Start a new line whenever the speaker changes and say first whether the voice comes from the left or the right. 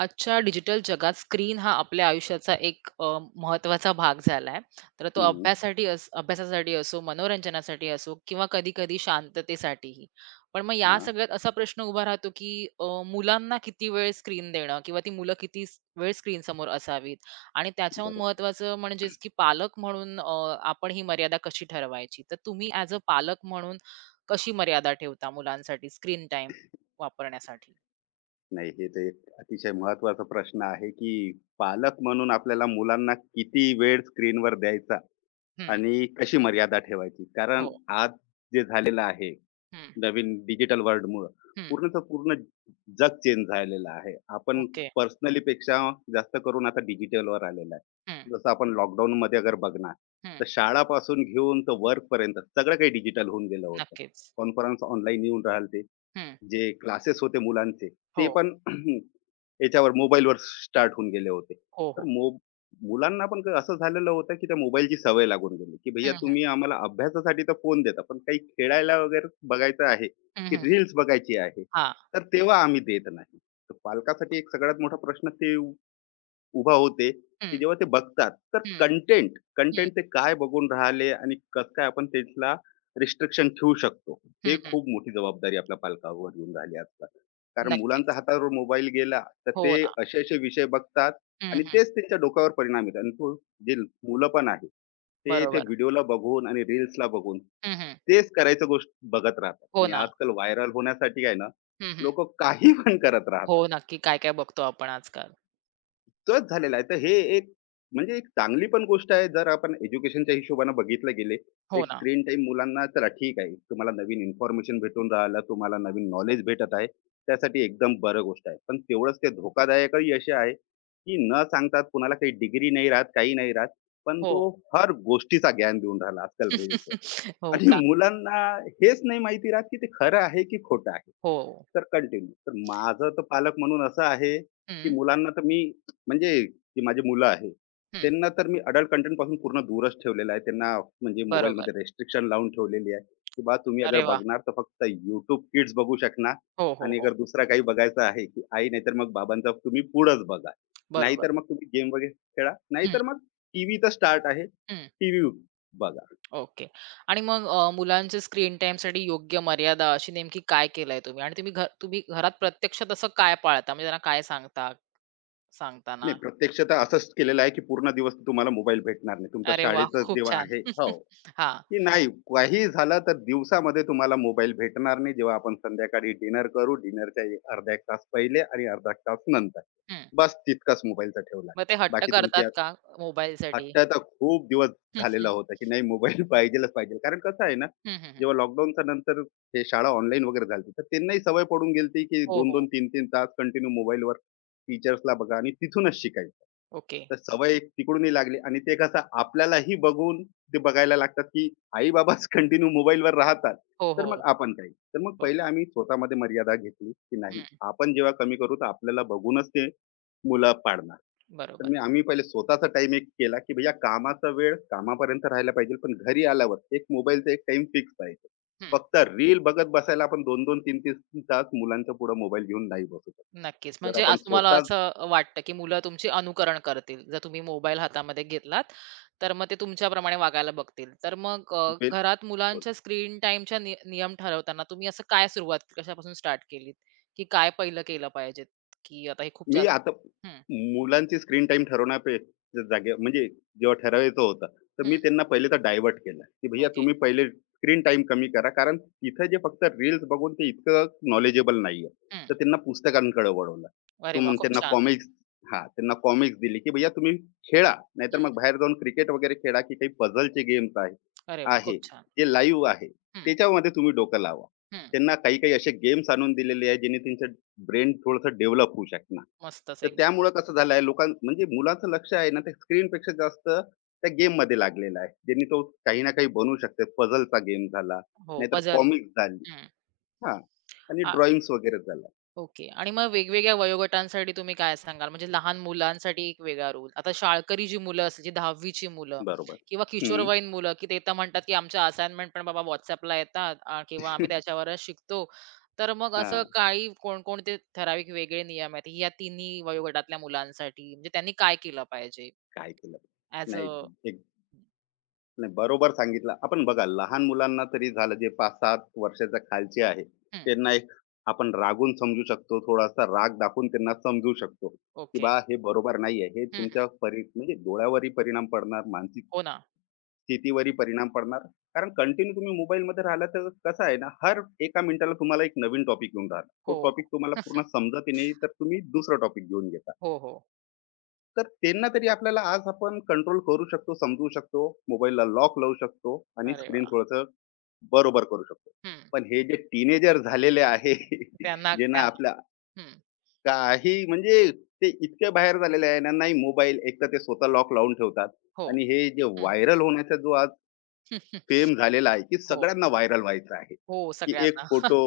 right: आजच्या डिजिटल जगात स्क्रीन हा आपल्या आयुष्याचा एक महत्त्वाचा भाग झाला आहे. तर तो
left: हं,
right: अभ्यासाठी अस अभ्यासासाठी असो, मनोरंजनासाठी असो किंवा कधी-कधी शांततेसाठीही. पण मग या
left: हां,
right: सगळ्यात असा प्रश्न उभा राहतो, की मुलांना किती वेळ स्क्रीन देणं किंवा ती मुलं किती वेळ स्क्रीनसमोर असावीत आणि त्याच्याहून
left: बरोबर.
right: महत्त्वाचं म्हणजेच, की पालक म्हणून आपण ही मर्यादा कशी ठरवायची? तर तुम्ही ॲज अ पालक म्हणून कशी मर्यादा ठेवता मुलांसाठी स्क्रीन टाईम वापरण्यासाठी?
left: नाही, हे तर एक अतिशय महत्त्वाचा प्रश्न आहे, की पालक म्हणून आपल्याला मुलांना किती वेळ स्क्रीनवर द्यायचा
right: हं.
left: आणि कशी मर्यादा ठेवायची? कारण
right: हो.
left: आज जे झालेलं आहे,
right: हं,
left: नवीन डिजिटल वर्ल्डमुळं
right: हं.
left: पूर्ण जग चेंज झालेलं आहे. आपण
right: ओके.
left: पर्सनलीपेक्षा जास्त करून आता डिजिटलवर आलेलं आहे.
right: हं,
left: जसं आपण लॉकडाऊनमध्ये अगर बघणार,
right: हं.
left: तर शाळापासून घेऊन तर वर्कपर्यंत सगळं काही डिजिटल होऊन गेलं होतं.
right: नक्कीच.
left: कॉन्फरन्स ऑनलाईन येऊन राहिले.
right: हं.
left: जे क्लासेस होते मुलांचे,
right: हो.
left: ते पण याच्यावर मोबाईलवर स्टार्ट होऊन गेले होते.
right: हो,
left: तर
right: हो.
left: मुलांना पण असं झालेलं होतं की त्या मोबाईलची सवय लागून गेली की भैया
right: हं, हं.
left: तुम्ही आम्हाला अभ्यासासाठी तर फोन देता पण काही खेळायला वगैरे बघायचं आहे
right: हं,
left: की
right: हं, हं.
left: रील्स बघायची आहे
right: हां.
left: तर तेव्हा आम्ही देत नाही. तर पालकासाठी एक सगळ्यात मोठा प्रश्न ते उभा होते, की
right: हं,
left: जेव्हा ते बघतात, तर
right: हं,
left: कंटेंट
right: हं,
left: कंटेंट ते काय बघून राहिले आणि कसं काय आपण त्याला रिस्ट्रिक्शन ठेवू शकतो.
right: हं,
left: हे
right: हं.
left: खूप मोठी जबाबदारी आपल्या पालकांवर येऊन राहिली आजकाल. कारण मुलांच्या
right: नक्कीच.
left: हातावर मोबाईल गेला, तर
right: हो
left: ते
right: ना.
left: असे-असे विषय बघतात
right: हं,
left: आणि
right: हं.
left: तेच त्यांच्या डोक्यावर परिणाम येतात. आणि तो जे मुलं पण आहेत, ते ते
right: बरोबर.
left: व्हिडिओला बघून आणि रील्सला बघून
right: हं, हं.
left: तेच करायचं गोष्ट बघत राहतात
right: हो
left: आणि
right: ना.
left: आजकाल व्हायरल होण्यासाठी आहे ना,
right: हं, हं.
left: लोकं काही पण करत
right: हो,
left: राहतात.
right: नक्की काय-काय बघतो आपण आजकाल.
left: तोच झालेला आहे. तर हे एक म्हणजे एक चांगली पण गोष्ट आहे जर आपण एज्युकेशनच्या हिशोबानं बघितलं गेले.
right: हो
left: एक
right: ना.
left: स्क्रीन टाईम मुलांना चला ठीक आहे. तुम्हाला नवीन इन्फॉर्मेशन भेटून राहिलं, तुम्हाला नवीन नॉलेज भेटत आहे. त्यासाठी एकदम बरं गोष्ट आहे. पण तेवढंच ते धोकादायकही असे आहे, की न सांगतात कुणाला काही डिग्री नाही राहत, काही नाही राहत. पण
right: हो.
left: तो हर गोष्टीचा ज्ञान देऊन राहिला आजकाल रील्सवर.
right: हो
left: आणि
right: का?
left: मुलांना हेच नाही माहिती राहत, की ते खरं आहे की खोटं आहे.
right: हो.
left: तर कंटिन्यू. तर माझं तर पालक म्हणून असं आहे, की
right: हं,
left: मुलांना तर मी म्हणजे जी माझी मुलं आहेत,
right: हं.
left: त्यांना तर मी अडल्ट कंटेंटपासून पूर्ण दूरच ठेवलेलं आहे. त्यांना म्हणजे
right: बरोबर.
left: मोबाईलमध्ये रिस्ट्रिक्शन लावून ठेवलेली आहे, की बा तुम्ही अगर
right: अरे वाह!
left: बघणार तर फक्त YouTube किड्स बघू शकणार
right: हो, हो,
left: आणि
right: हो.
left: अगर दुसरा काही बघायचं आहे, की आई नाहीतर मग बाबांचा तुम्ही पुढंच बघा.
right: बरोबर.
left: नाहीतर मग तुम्ही गेम वगैरे खेळा.
right: हं,
left: नाहीतर मग टीव्ही तर स्टार्ट आहे,
right: हं.
left: टीव्ही बघा.
right: ओके. आणि मग मुलांचे स्क्रीन टाईमसाठी योग्य मर्यादा अशी नेमकी काय केलंय तुम्ही? आणि तुम्ही घरात प्रत्यक्ष तसं काय पाळता? म्हणजे त्यांना काय सांगता सांगताना?
left: नाही, प्रत्यक्षतः असंच केलेलं आहे, की पूर्ण दिवस तुम्हाला मोबाईल भेटणार नाही. तुमचा
right: अरे वा,
left: शाळेचा
right: खूप
left: जेव्हा
right: छान.
left: आहे हो.
right: हां.
left: की नाही, काहीही झालं तर दिवसामध्ये तुम्हाला मोबाईल भेटणार नाही. जेव्हा आपण संध्याकाळी डिनर करू, डिनरच्या अर्धा 1 तास पहिले आणि अर्धा 1 तास नंतर.
right: हं.
left: बस तितकाच मोबाईलचा ठेवला.
right: मग ते हट्ट
left: बाकी तुमची
right: करतात का
left: हट्ट
right: मोबाईलसाठी?
left: तर खूप दिवस झालेला होता, की नाही, मोबाईल पाहिजेलच पाहिजे. कारण कसं आहे ना,
right: हं, हं. हं, हं, हं.
left: जेव्हा लॉकडाऊनच्या नंतर हे शाळा ऑनलाईन वगैरे झाली, तर त्यांनाही सवय पडून गेली की
right: हो, हो.
left: 2-2, 3-3 तास कंटिन्यू मोबाईलवर टीचर्सला बघा आणि तिथूनच शिकायचं.
right: ओके.
left: तर सवय एक तिकडूनही लागली आणि ते कसं आपल्यालाही बघून ते बघायला लागतात, की आई-बाबाच कंटिन्यू मोबाईलवर राहतात,
right: हो,
left: तर
right: हो.
left: मग आपण काय? तर मग
right: बरं.
left: पहिले आम्ही स्वतःमध्ये मर्यादा घेतली, की नाही,
right: हं.
left: आपण जेव्हा कमी करू, तर आपल्याला बघूनच ते मुलं पाळणार. तर
right: बरोबर.
left: आम्ही पहिले स्वतःचा टाईम एक केला, की भैया कामाचा वेळ कामापर्यंत राहायला पाहिजे, पण घरी आल्यावर एक मोबाईलचा एक टाईम फिक्स पाहिजे. फक्त रील बघत बसायला आपण 2-2, 3-3 तास मुलांच्या पुढे मोबाईल घेऊन नाही बसू शकत.
right: नक्कीच.
left: जर
right: म्हणजे
left: आपण
right: असं तुम्हाला
left: स्वतः
right: असं वाटतं, की मुलं तुमची अनुकरण करतील. जर तुम्ही मोबाईल हातामध्ये घेतलात, तर मग ते तुमच्याप्रमाणे वागायला बघतील. तर मग
left: वेळ,
right: घरात मुलांच्या स्क्रीन टाईमच्या नियम ठरवताना तुम्ही असं काय सुरुवात कशापासून स्टार्ट केलीत? की काय पहिलं केलं पाहिजे? की आता हे खूप
left: मी
right: जास्त
left: आता
right: हं,
left: मुलांची स्क्रीन टाईम जागे म्हणजे जेव्हा ठरवायचं होतं, तर
right: हं.
left: मी त्यांना पहिले तर डायव्हर्ट केलं, की भैय्या
right: ओके.
left: तुम्ही पहिले स्क्रीन टाइम कमी करा. कारण तिथं जे फक्त रील्स बघून ते इतकं नॉलेजेबल नाहीये.
right: हं.
left: तर त्यांना पुस्तकांकडे वळवलं.
right: अरे
left: तो
right: वाह!
left: मग
right: खूप
left: त्यांना
right: छान.
left: कॉमिक्स, हां, त्यांना कॉमिक्स दिली, की भैय्या तुम्ही खेळा. नाहीतर
right: हं.
left: मग बाहेर जाऊन क्रिकेट वगैरे खेळा, की काही पझलचे गेम्स आहे
right: अरे वाह! खूप
left: आहे,
right: छान.
left: जे लाईव्ह आहे,
right: हं,
left: त्याच्यामध्ये तुम्ही डोकं लावा.
right: हं.
left: त्यांना काही-काही असे गेम्स आणून दिलेले आहेत, जेणे त्यांचं ब्रेन थोडंसं डेव्हलप होऊ शकणार.
right: मस्तच
left: तर
right: एकदम.
left: त्यामुळं कसं झालंय लोकां म्हणजे मुलाचं लक्ष आहे ना, ते स्क्रीनपेक्षा जास्त त्या गेममध्ये लागलेला आहे. ज्यांनी तो काही ना काही बनवू शकते. पझलचा गेम झाला,
right: हो,
left: नाहीतर
right: पझल.
left: कॉमिक्स झाली, हां. आणि ड्रॉइंग्स वगैरे झालं.
right: ओके. आणि मग वेगवेगळ्या वयोगटांसाठी तुम्ही काय सांगाल? म्हणजे लहान मुलांसाठी एक वेगळा रूल. आता शाळकरी जी मुलं असतील, जी 10वी ची मुलं
left: बरोबर.
right: किंवा
left: हं.
right: किशोरवयीन मुलं, की ते तर म्हणतात, की आमच्या असाइनमेंट पण बाबा WhatsAppला येतात किंवा आम्ही त्याच्यावरच शिकतो. तर मग असं
left: हां.
right: काही कोणकोणते ठराविक वेगळे नियम आहेत, या तिन्ही वयोगटातल्या मुलांसाठी? म्हणजे त्यांनी काय केलं पाहिजे
left: काय केलं?
right: ॲज अ
left: नाही. नाही, बरोबर सांगितलं. आपण बघा लहान मुलांना तरी झालं जे 5-7 वर्षाच्या खालचे आहे, त्यांना एक आपण रागून समजू शकतो, थोडासा राग दाखवून त्यांना समजू शकतो, की
right: ओके.
left: "बा हे बरोबर नाही आहे." हे
right: हं, हं.
left: तुमच्या परी म्हणजे डोळ्यावरही परिणाम पडणार, मानसिक
right: हो ना.
left: स्थितीवरही परिणाम पडणार. कारण कंटिन्यू तुम्ही मोबाईलमध्ये राहिला तर कसं आहे ना, हर एका मिनिटाला तुम्हाला एक नवीन टॉपिक येऊन राहिला. तो
right: हो.
left: टॉपिक तुम्हाला पूर्ण समजत नाही, तर तुम्ही दुसरा टॉपिक घेऊन घेता.
right: हो, हो.
left: तर त्यांना तरी आपल्याला आज आपण कंट्रोल करू शकतो, समजू शकतो, मोबाईलला लॉक लावू शकतो आणि
right: अरे
left: स्क्रीन
right: वाह!
left: थोडंसं बरोबर करू शकतो.
right: हं.
left: पण हे जे टीनेजर झालेले आहे,
right: त्यांना
left: जे ना
right: त्यांना
left: आपल्या
right: हं.
left: काही म्हणजे ते इतके बाहेर झालेले आहे ना, नाही मोबाईल एकतर ते स्वतः लॉक लावून ठेवतात
right: हो.
left: आणि हे जे
right: हं.
left: व्हायरल होण्याचा जो आज फेम झालेला आहे, की
right: हो.
left: सगळ्यांना व्हायरल व्हायचं आहे,
right: हो,
left: की एक
right: सगळ्यांना.
left: फोटो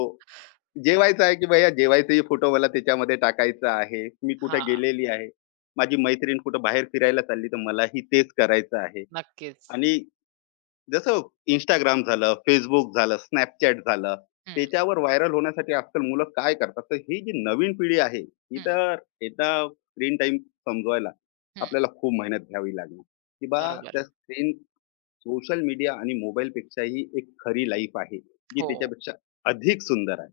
left: जेवायचं आहे की भैया जेवायचंही फोटो मला त्याच्यामध्ये टाकायचा आहे. मी कुठे
right: हां,
left: गेलेली आहे. माझी मैत्रीण कुठं बाहेर फिरायला चालली, तर मलाही तेच करायचं आहे.
right: नक्कीच.
left: आणि जसं Instagram झालं, Facebook झालं, Snapchat झालं,
right: हं,
left: त्याच्यावर व्हायरल होण्यासाठी आजकाल मुलं काय करतात? तर ही जी नवीन पिढी आहे, ही
right: हं,
left: तर एकदा स्क्रीन टाईम समजवायला
right: हं.
left: आपल्याला खूप मेहनत घ्यावी लागणार, की बा
right: बरोबर.
left: त्या स्क्रीन सोशल मीडिया आणि मोबाईलपेक्षाही एक खरी लाईफ आहे, जी
right: हो,
left: त्याच्यापेक्षा अधिक सुंदर आहे.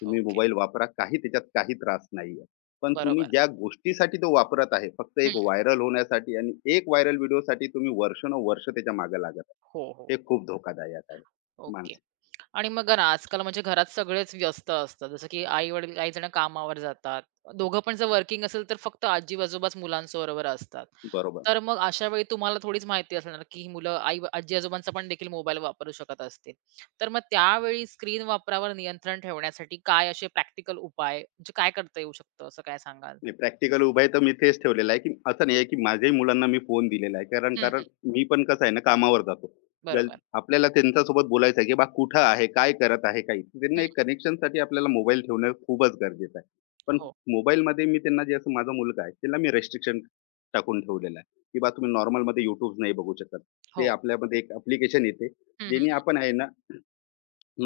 left: तुम्ही
right: ओके.
left: मोबाईल वापरा काही त्याच्यात काही त्रास नाहीये. पण तुम्ही
right: बरोबर.
left: ज्या गोष्टीसाठी तो वापरत आहे, फक्त
right: हं.
left: एक व्हायरल होण्यासाठी आणि एक व्हायरल व्हिडिओसाठी तुम्ही वर्षानुवर्ष त्याच्या मागे लागत आहे.
right: हो, हो.
left: हे खूप धोकादायक आहे.
right: ओके.
left: मानसिक
right: आणि मग ना आजकाल म्हणजे घरात सगळेच व्यस्त असतात. जसं की आई-वडील काही जण कामावर जातात. दोघं पण जर वर्किंग असेल तर फक्त आजी-आजोबाच मुलांबरोबर असतात.
left: बरोबर.
right: तर मग अशा वेळी तुम्हाला थोडीच माहिती असणार, की ही मुलं आई आजी-आजोबांचा पण देखील मोबाईल वापरू शकत असतील. तर मग त्यावेळी स्क्रीन वापरावर नियंत्रण ठेवण्यासाठी काय असे प्रॅक्टिकल उपाय म्हणजे काय करता येऊ शकतं, असं काय सांगाल?
left: नाही, प्रॅक्टिकल उभा आहे तर मी तेच ठेवलेलं आहे, की असं नाही आहे, की माझ्याही मुलांना मी फोन दिलेला आहे. कारण कारण मी पण कसं आहे ना कामावर जातो. गल
right: बरोबर.
left: आपल्याला त्यांच्यासोबत बोलायचं आहे, की बा कुठं आहे? काय करत आहे? काही त्यांना
right: हं.
left: एक कनेक्शनसाठी आपल्याला मोबाईल ठेवणं खूपच गरजेचं आहे. पण
right: हो,
left: मोबाईलमध्ये मी त्यांना जे असं माझा मुलगा आहे, त्याला मी रिस्ट्रिक्शन टाकून ठेवलेलं आहे, की बा तुम्ही नॉर्मलमध्ये YouTube नाही बघू शकत.
right: हो.
left: ते आपल्यामध्ये एक ॲप्लिकेशन येते,
right: हं, हं,
left: ज्याने
right: हं.
left: आपण आहे ना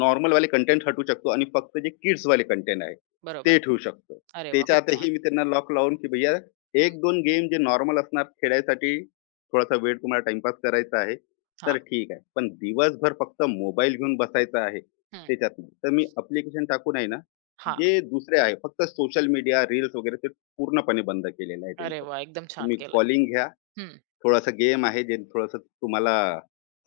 left: नॉर्मल वाले कंटेंट हटवू शकतो आणि फक्त जे किड्स वाले कंटेंट आहे,
right: बरोबर.
left: ते ठेवू शकतो.
right: अरे वा खूप छान.
left: त्याच्यातही मी त्यांना लॉक लावून, की भैया
right: हं.
left: एक दोन गेम जे नॉर्मल असणार खेळायसाठी थोडासा वेळ तुम्हाला टाईमपास करायचा आहे,
right: हां.
left: तर ठीक आहे. पण दिवसभर फक्त मोबाईल घेऊन बसायचं आहे,
right: हं.
left: त्याच्यात नाही. तर मी ॲप्लिकेशन टाकून आहे ना,
right: हां.
left: जे दुसरे आहे फक्त सोशल मीडिया, रील्स वगैरे ते पूर्णपणे बंद केलेलं आहे
right: अरे
left: त्यांचं.
right: वा एकदम छान
left: तुम्ही
right: केलं.
left: कॉलिंग घ्या,
right: हं.
left: थोडासा गेम आहे, जे थोडंसं तुम्हाला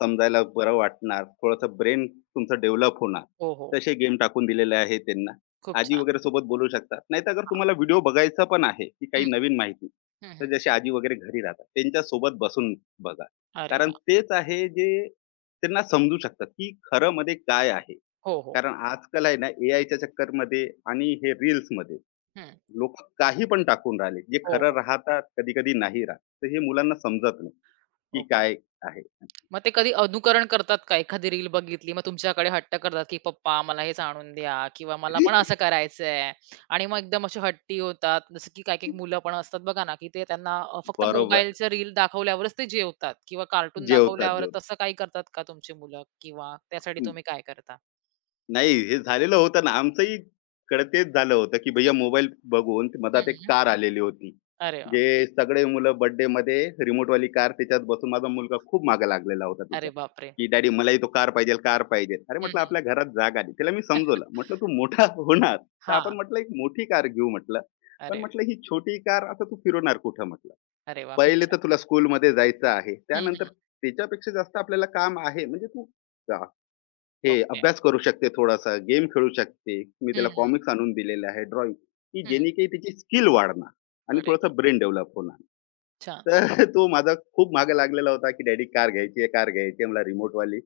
left: समजायला बरं वाटणार, थोडंसं ब्रेन तुमचं डेव्हलप होणार.
right: हो, हो.
left: तसे गेम टाकून दिलेले आहे त्यांना.
right: खूप
left: आजी
right: छान.
left: वगैरे सोबत बोलू शकता. नाहीतर अगर
right: हां.
left: तुम्हाला व्हिडिओ बघायचा पण आहे, की काही
right: हं.
left: नवीन माहिती,
right: हं,
left: तर
right: हं.
left: जसे आजी वगैरे घरी राहतात, त्यांच्यासोबत बसून बघा.
right: अरे
left: कारण
right: वा
left: तेच आहे जे त्यांना समजू शकतात, की खरं मध्ये काय आहे.
right: हो, हो.
left: कारण आजकाल आहे ना, एआयच्या चक्करमध्ये आणि हे रील्समध्ये
right: हं.
left: लोक काही पण टाकून राहिले जे
right: हो,
left: खरं
right: हो.
left: राहतात कधी कधी नाही राहत, तर हे मुलांना समजत नाही की
right: ओके.
left: काय आहे.
right: मग ते कधी अनुकरण करतात का? एखादी रील बघितली, मग तुमच्याकडे हट्ट करतात, की "पप्पा मला हेच आणून द्या" किंवा "मला पण असं करायचंय" आणि मग एकदम असे हट्टी होतात. जसं की काही-काही मुलं पण असतात बघा ना, की ते त्यांना फक्त
left: बरोबर.
right: मोबाईलचं रील दाखवल्यावरच ते जेवतात किंवा कार्टून
left: जेवतात
right: दाखवल्यावर
left: जेवतात
right: तसं काही करतात का तुमची मुलं किंवा त्यासाठी तुम्ही काय करता?
left: नाही, हे झालेलं होतं ना. आमचंही कडे तेच झालं होतं, की भैय्या मोबाईल बघून मधात एक
right: हं,
left: कार आलेली होती.
right: अरे वाह!
left: जे सगळे मुलं बर्थडेमध्ये रिमोटवाली कार त्याच्यात बसून माझा मुलगा खूप मागे लागलेला होता
right: अरे
left: तिच्या,
right: बापरे!
left: की "डॅडी मलाही तो कार पाहिजेल, कार पाहिजेल." अरे
right: हं,
left: म्हटलं,
right: हं.
left: "आपल्या घरात जागा नाही." त्याला मी समजवलं. म्हटलं, "तू मोठा होणार, तर आपण म्हटलं एक मोठी कार घेऊ" म्हटलं. पण
right: अरे,
left: म्हटलं, "ही छोटी कार आता तू फिरवणार कुठं?" म्हटलं.
right: अरे वाह! खूप
left: "पहिले तर
right: छान.
left: तुला स्कूलमध्ये जायचं आहे.
right: हं,
left: त्यानंतर त्याच्यापेक्षा जास्त आपल्याला काम आहे. म्हणजे तू हे
right: ओके.
left: अभ्यास करू शकते थोडासा, गेम खेळू शकते. मी त्याला
right: हं, हं.
left: कॉमिक्स आणून दिलेले आहे, ड्रॉइंग, की जेणे की त्याची स्किल वाढणार आणि
right: अरे
left: थोडासा
right: वाह!
left: ब्रेन डेव्हलप होणार.
right: छान.
left: तर तो माझा खूप मागे लागलेला होता, की "डॅडी कार घ्यायची आहे, कार घ्यायची आहे मला रिमोटवाली."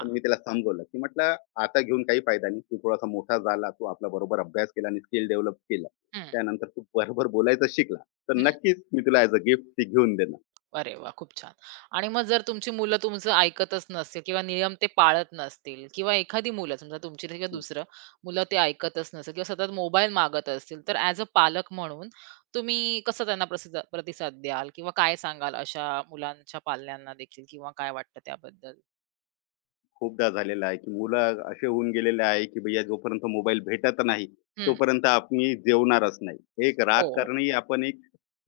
left: पण मी त्याला समजवलं, की म्हटलं, "आता घेऊन काही फायदा नाही. तू थोडासा मोठा झाला, तू आपला बरोबर अभ्यास केला आणि स्किल डेव्हलप केला.
right: हं,
left: त्यानंतर तू बरोबर बोलायचं शिकला, तर नक्कीच मी तुला ॲज अ गिफ्ट ती घेऊन देणार."
right: अरे वाह! खूप छान. आणि मग जर तुमची मुलं तुमचं ऐकतच नसतील किंवा नियम ते पाळत नसतील किंवा एखादी मुलं समजा तुमची किंवा दुसरं मुलं ते ऐकतच नसेल किंवा सतत मोबाईल मागत असतील, तर ॲज अ पालक म्हणून तुम्ही कसं त्यांना प्रतिसाद द्याल किंवा काय सांगाल अशा मुलांच्या पाल्यांना देखील किंवा काय वाटतं त्याबद्दल?
left: खूपदा झालेलं आहे, की मुलं असे होऊन गेलेले आहे, की भैय्या जोपर्यंत मोबाईल भेटत नाही,
right: हं.
left: तोपर्यंत आम्ही जेवणारच नाही. एक राग
right: हो.
left: करणंही आपण एक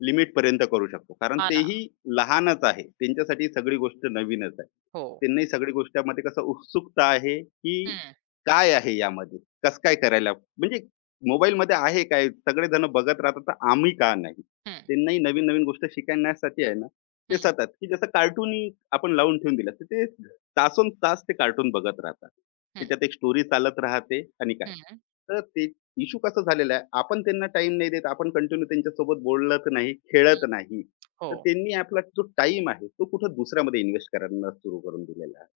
left: लिमिटपर्यंत करू शकतो. कारण
right: हां ना.
left: तेही लहानच आहे. त्यांच्यासाठी ही सगळी गोष्ट नवीनच आहे.
right: हो.
left: त्यांनाही सगळी गोष्टीमध्ये कसं उत्सुकता आहे, की
right: हं,
left: काय आहे यामध्ये? कसं काय करायला? म्हणजे मोबाईलमध्ये आहे काय? सगळेजण बघत राहतात, तर आम्ही का नाही?
right: हं,
left: त्यांनाही नवीन-नवीन गोष्ट शिकण्यासाठी आहे ना, ते
right: हं,
left: सतत, की जसं कार्टून आपण लावून ठेवून दिलं, तर ते तासोन तास ते कार्टून बघत राहतात.
right: हं,
left: त्याच्यात एक स्टोरी चालत राहते आणि काय.
right: हं, हं.
left: तर ते इश्यू कसा झालेला आहे, आपण त्यांना टाइम नाही देत. आपण कंटिन्यू त्यांच्यासोबत बोलत नाही, खेळत नाही.
right: हो.
left: तर त्यांनी आपला जो टाइम आहे, तो कुठं दुसऱ्यामध्ये इन्व्हेस्ट करायला सुरू करून दिलेला आहे.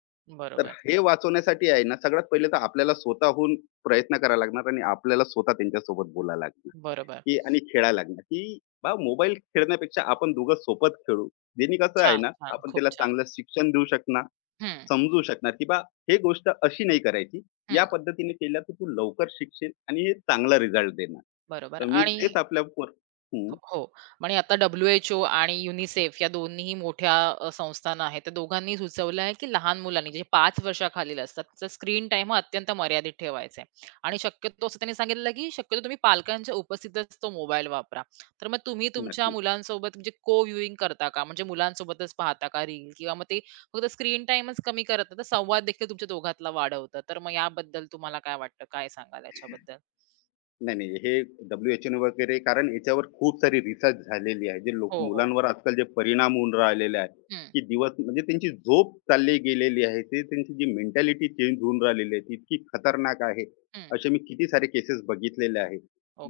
left: तर
right: बरोबर,
left: हे वाचवण्यासाठी आहे ना, सगळ्यात पहिले तर आपल्याला स्वतःहून प्रयत्न करावा लागणार आणि आपल्याला स्वतः त्यांच्यासोबत बोलायला लागणार,
right: बरोबर.
left: की आणि खेळायला लागणार, की बा मोबाईल खेळण्यापेक्षा आपण दोघं सोबत खेळू. ज्यानी कसं आहे
right: छान,
left: ना,
right: छान.
left: आपण
right: खूप
left: त्याला
right: छान.
left: चांगलं शिक्षण देऊ शकणार,
right: हं,
left: समजू शकणार, की बा हे गोष्ट अशी नाही करायची.
right: हं.
left: या पद्धतीने केलं तर तू लवकर शिकशील आणि हे चांगला रिझल्ट देणार.
right: बरोबर
left: तर मी
right: आणि
left: तेच आपल्या पोर, हं,
right: हो, हो आणि आता WHO आणि UNICEF या दोन्हीही मोठ्या संस्थाना आहेत. त्या दोघांनी सुचवलं आहे, की लहान मुलांनी जे 5 वर्षाखालील असतात, त्यांचा स्क्रीन टाइम हा अत्यंत मर्यादित ठेवायचा आहे आणि शक्यतो असं त्यांनी सांगितलं, की शक्यतो तुम्ही पालकांच्या उपस्थितच तो मोबाईल वापरा. तर मग तुम्ही तुमच्या
left: नक्की.
right: मुलांसोबत म्हणजे को व्ह्यूइंग करता का? म्हणजे मुलांसोबतच पाहता का रील किंवा मग ते फक्त स्क्रीन टाईमच कमी करत तर संवाद देखील तुमच्या दोघातला वाढवतं. तर मग याबद्दल तुम्हाला काय वाटतं? काय सांगाल याच्याबद्दल?
left: नाही, नाही. हे WHO ने वगैरे कारण याच्यावर खूप सारी रिसर्च झालेली आहे. जे लोक
right: हो, हो.
left: मुलांवर आजकाल जे परिणाम होऊन राहिलेले आहेत,
right: हं,
left: की दिवस म्हणजे त्यांची झोप चालली गेलेली आहे. ते त्यांची जी मेंटॅलिटी चेंज होऊन राहिलेली आहे, ती इतकी खतरनाक आहे.
right: हं.
left: असे मी किती सारे केसेस बघितलेले आहेत.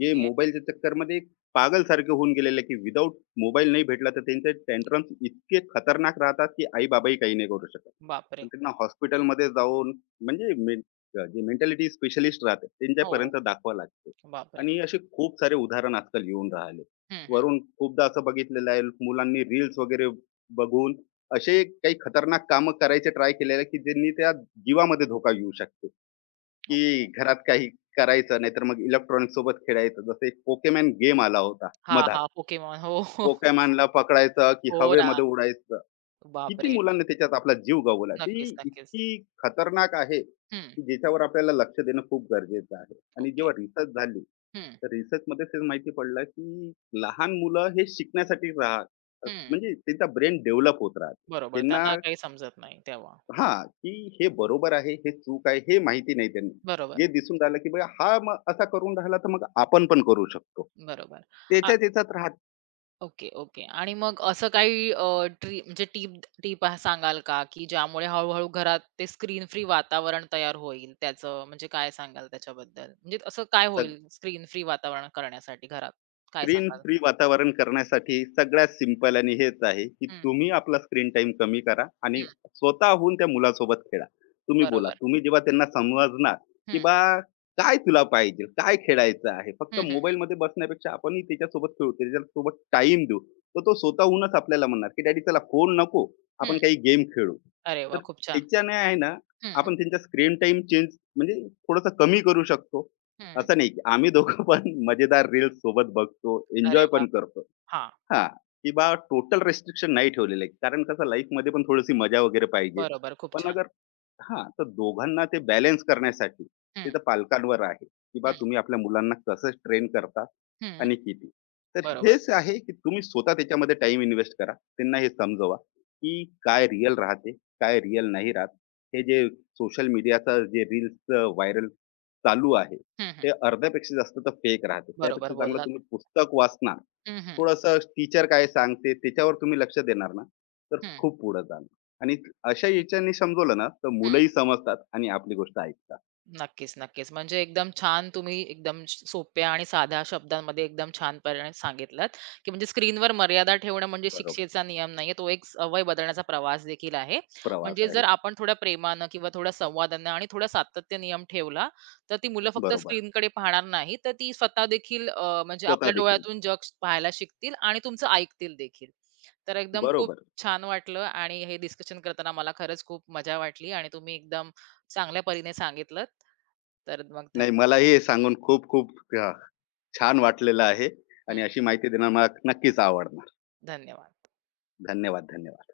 left: जे मोबाईलच्या चक्करमध्ये एक पागलसारखे होऊन गेलेले, आहे की विदाऊट मोबाईल नाही भेटला तर त्यांचे टँट्रम्स इतके खतरनाक राहतात, की आई-बाबाही काही नाही करू शकत.
right: बापरे!
left: पण त्यांना हॉस्पिटलमध्ये जाऊन म्हणजे मेन जे मेंटॅलिटी स्पेशलिस्ट राहतात
right: हो,
left: त्यांच्यापर्यंत दाखवावं लागते.
right: बापरे!
left: आणि असे खूप सारे उदाहरण आजकाल येऊन राहिले.
right: हं, हं.
left: वरून खूपदा असं बघितलेलं आहे, मुलांनी रील्स वगैरे बघून असे काही खतरनाक कामं करायचे ट्राय केलेले आहे, की ज्यांनी त्या जीवामध्ये धोका येऊ शकतो,
right: ओके.
left: की घरात काही करायचं नाहीतर मग इलेक्ट्रॉनिक सोबत खेळायचं. जसं एक Pokemon गेम आला होता
right: हां,
left: मधात.
right: हां. पोकेमॉन. हो, हो,
left: Pokemonला पकडायचं, की
right: हो ना.
left: हवेमध्ये उडायचं, किती
right: बापरे!
left: मुलांना त्याच्यात आपला जीव गवला. ती
right: नक्कीच, नक्कीच.
left: इतकी खतरनाक आहे,
right: हं.
left: की ज्याच्यावर आपल्याला लक्ष देणं खूप गरजेचं आहे. आणि
right: ओके.
left: जेव्हा रिसर्च झाली,
right: हं,
left: तर रिसर्चमध्ये ते माहिती पडलं, की लहान मुलं हे शिकण्यासाठी राहत
right: हं.
left: म्हणजे त्यांचा ब्रेन डेव्हलप होत राहते.
right: बरोबर.
left: त्यांना
right: त्यांना काही समजत नाही तेव्हा.
left: हां, की हे बरोबर आहे, हे चूक आहे, हे माहिती नाही त्यांना.
right: बरोबर,
left: जे दिसून राहिलं, की बघा हा मग असा करून राहिला, तर मग आपण पण करू शकतो.
right: बरोबर. आ
left: त्याच्यात याच्यात राहत.
right: Okay, okay. आणि मग असं काही ट्री म्हणजे टिप टिप सांगाल का, की ज्यामुळे हळू-हळू घरात ते स्क्रीन फ्री वातावरण तयार होईल त्याचं म्हणजे काय सांगाल त्याच्याबद्दल? म्हणजे असं काय होईल स्क्रीन फ्री वातावरण करण्यासाठी घरात? काय
left: स्क्रीन
right: सांगाल?
left: फ्री वातावरण करण्यासाठी सगळ्यात सिंपल आणि हेच आहे, की
right: हं,
left: तुम्ही आपला स्क्रीन टाईम कमी करा
right: हं.
left: आणि स्वतःहून त्या मुलासोबत खेळा. तुम्ही बोला.
right: बरोबर.
left: तुम्ही जेव्हा त्यांना समजणार, की
right: हं,
left: बा काय तुला पाहिजे? काय खेळायचं आहे? फक्त
right: हं, हं,
left: मोबाईलमध्ये बसण्यापेक्षा आपणही त्याच्यासोबत खेळू, त्याच्यासोबत टाईम देऊ. तर तो स्वतःहूनच आपल्याला म्हणणार, की "डॅडी चला फोन नको, आपण काही गेम खेळू."
right: अरे वाह!
left: तर
right: खूप छान.
left: त्याच्याने आहे ना,
right: हं,
left: आपण त्यांचा स्क्रीन टाईम चेंज म्हणजे थोडंसं कमी करू शकतो.
right: हं.
left: असं नाही, की आम्ही दोघं पण मजेदार रील्स सोबत बघतो,
right: अरे
left: एन्जॉय
right: वाह!
left: पण करतो.
right: हां,
left: हां, की बा टोटल रिस्ट्रिक्शन नाही ठेवलेलं आहे. कारण कसं लाईफमध्ये पण थोडीशी मजा वगैरे पाहिजे.
right: बरोबर. खूप
left: पण
right: छान.
left: अगर, हां, तर दोघांना ते बॅलन्स करण्यासाठी ते
right: हं,
left: तर पालकांवर आहे, की बा
right: हं,
left: तुम्ही आपल्या मुलांना कसं ट्रेन करता
right: हं.
left: आणि किती. तर
right: बरोबर.
left: हेच आहे, की तुम्ही स्वतः त्याच्यामध्ये टाइम इन्व्हेस्ट करा. त्यांना हे समजवा, की काय रिअल राहते, काय रिअल नाही राहत. हे जे सोशल मीडियाचं जे रील्सचं व्हायरल चालू आहे,
right: हं, हं.
left: ते अर्ध्यापेक्षा जास्त तर फेक राहते.
right: बरोबर
left: त्यापेक्षा चांगलं
right: बोललात.
left: तुम्ही पुस्तक वाचणार,
right: हं, हं,
left: थोडंसं टीचर काय सांगते त्याच्यावर तुम्ही लक्ष देणार ना, तर
right: हं,
left: खूप पुढे जाणार आणि अशा याच्याने समजवलं ना, तर मुलंही समजतात आणि आपली गोष्ट ऐकतात.
right: नक्कीच, नक्कीच. म्हणजे एकदम छान तुम्ही एकदम सोप्या आणि साध्या शब्दांमध्ये एकदम छानपणे सांगितलात, की म्हणजे स्क्रीनवर मर्यादा ठेवणं म्हणजे
left: बरोबर.
right: शिक्षेचा नियम नाहीये. तो एक सवय बदलण्याचा प्रवास देखील आहे.
left: प्रवास
right: म्हणजे
left: आहे.
right: जर आपण थोड्या प्रेमानं किंवा थोड्या संवादानं आणि थोडा सातत्य नियम ठेवला, तर ती मुलं फक्त
left: बरोबर.
right: स्क्रीनकडे पाहणार नाही, तर ती स्वतः देखील म्हणजे
left: स्वतः
right: आपल्या
left: देखील.
right: डोळ्यातून पाहायला शिकतील आणि तुमचं ऐकतील देखील. तर एकदम खूप
left: बरोबर.
right: छान वाटलं आणि हे डिस्कशन करताना मला खरंच खूप मजा वाटली आणि तुम्ही एकदम चांगल्या परीने सांगितलंत. तर मग
left: नाही,
right: धन्यवाद.
left: मलाही हे सांगून खूप खूप छान वाटलेलं आहे आणि
right: हं,
left: अशी माहिती देणं मला नक्कीच आवडणार.
right: धन्यवाद.
left: धन्यवाद, धन्यवाद.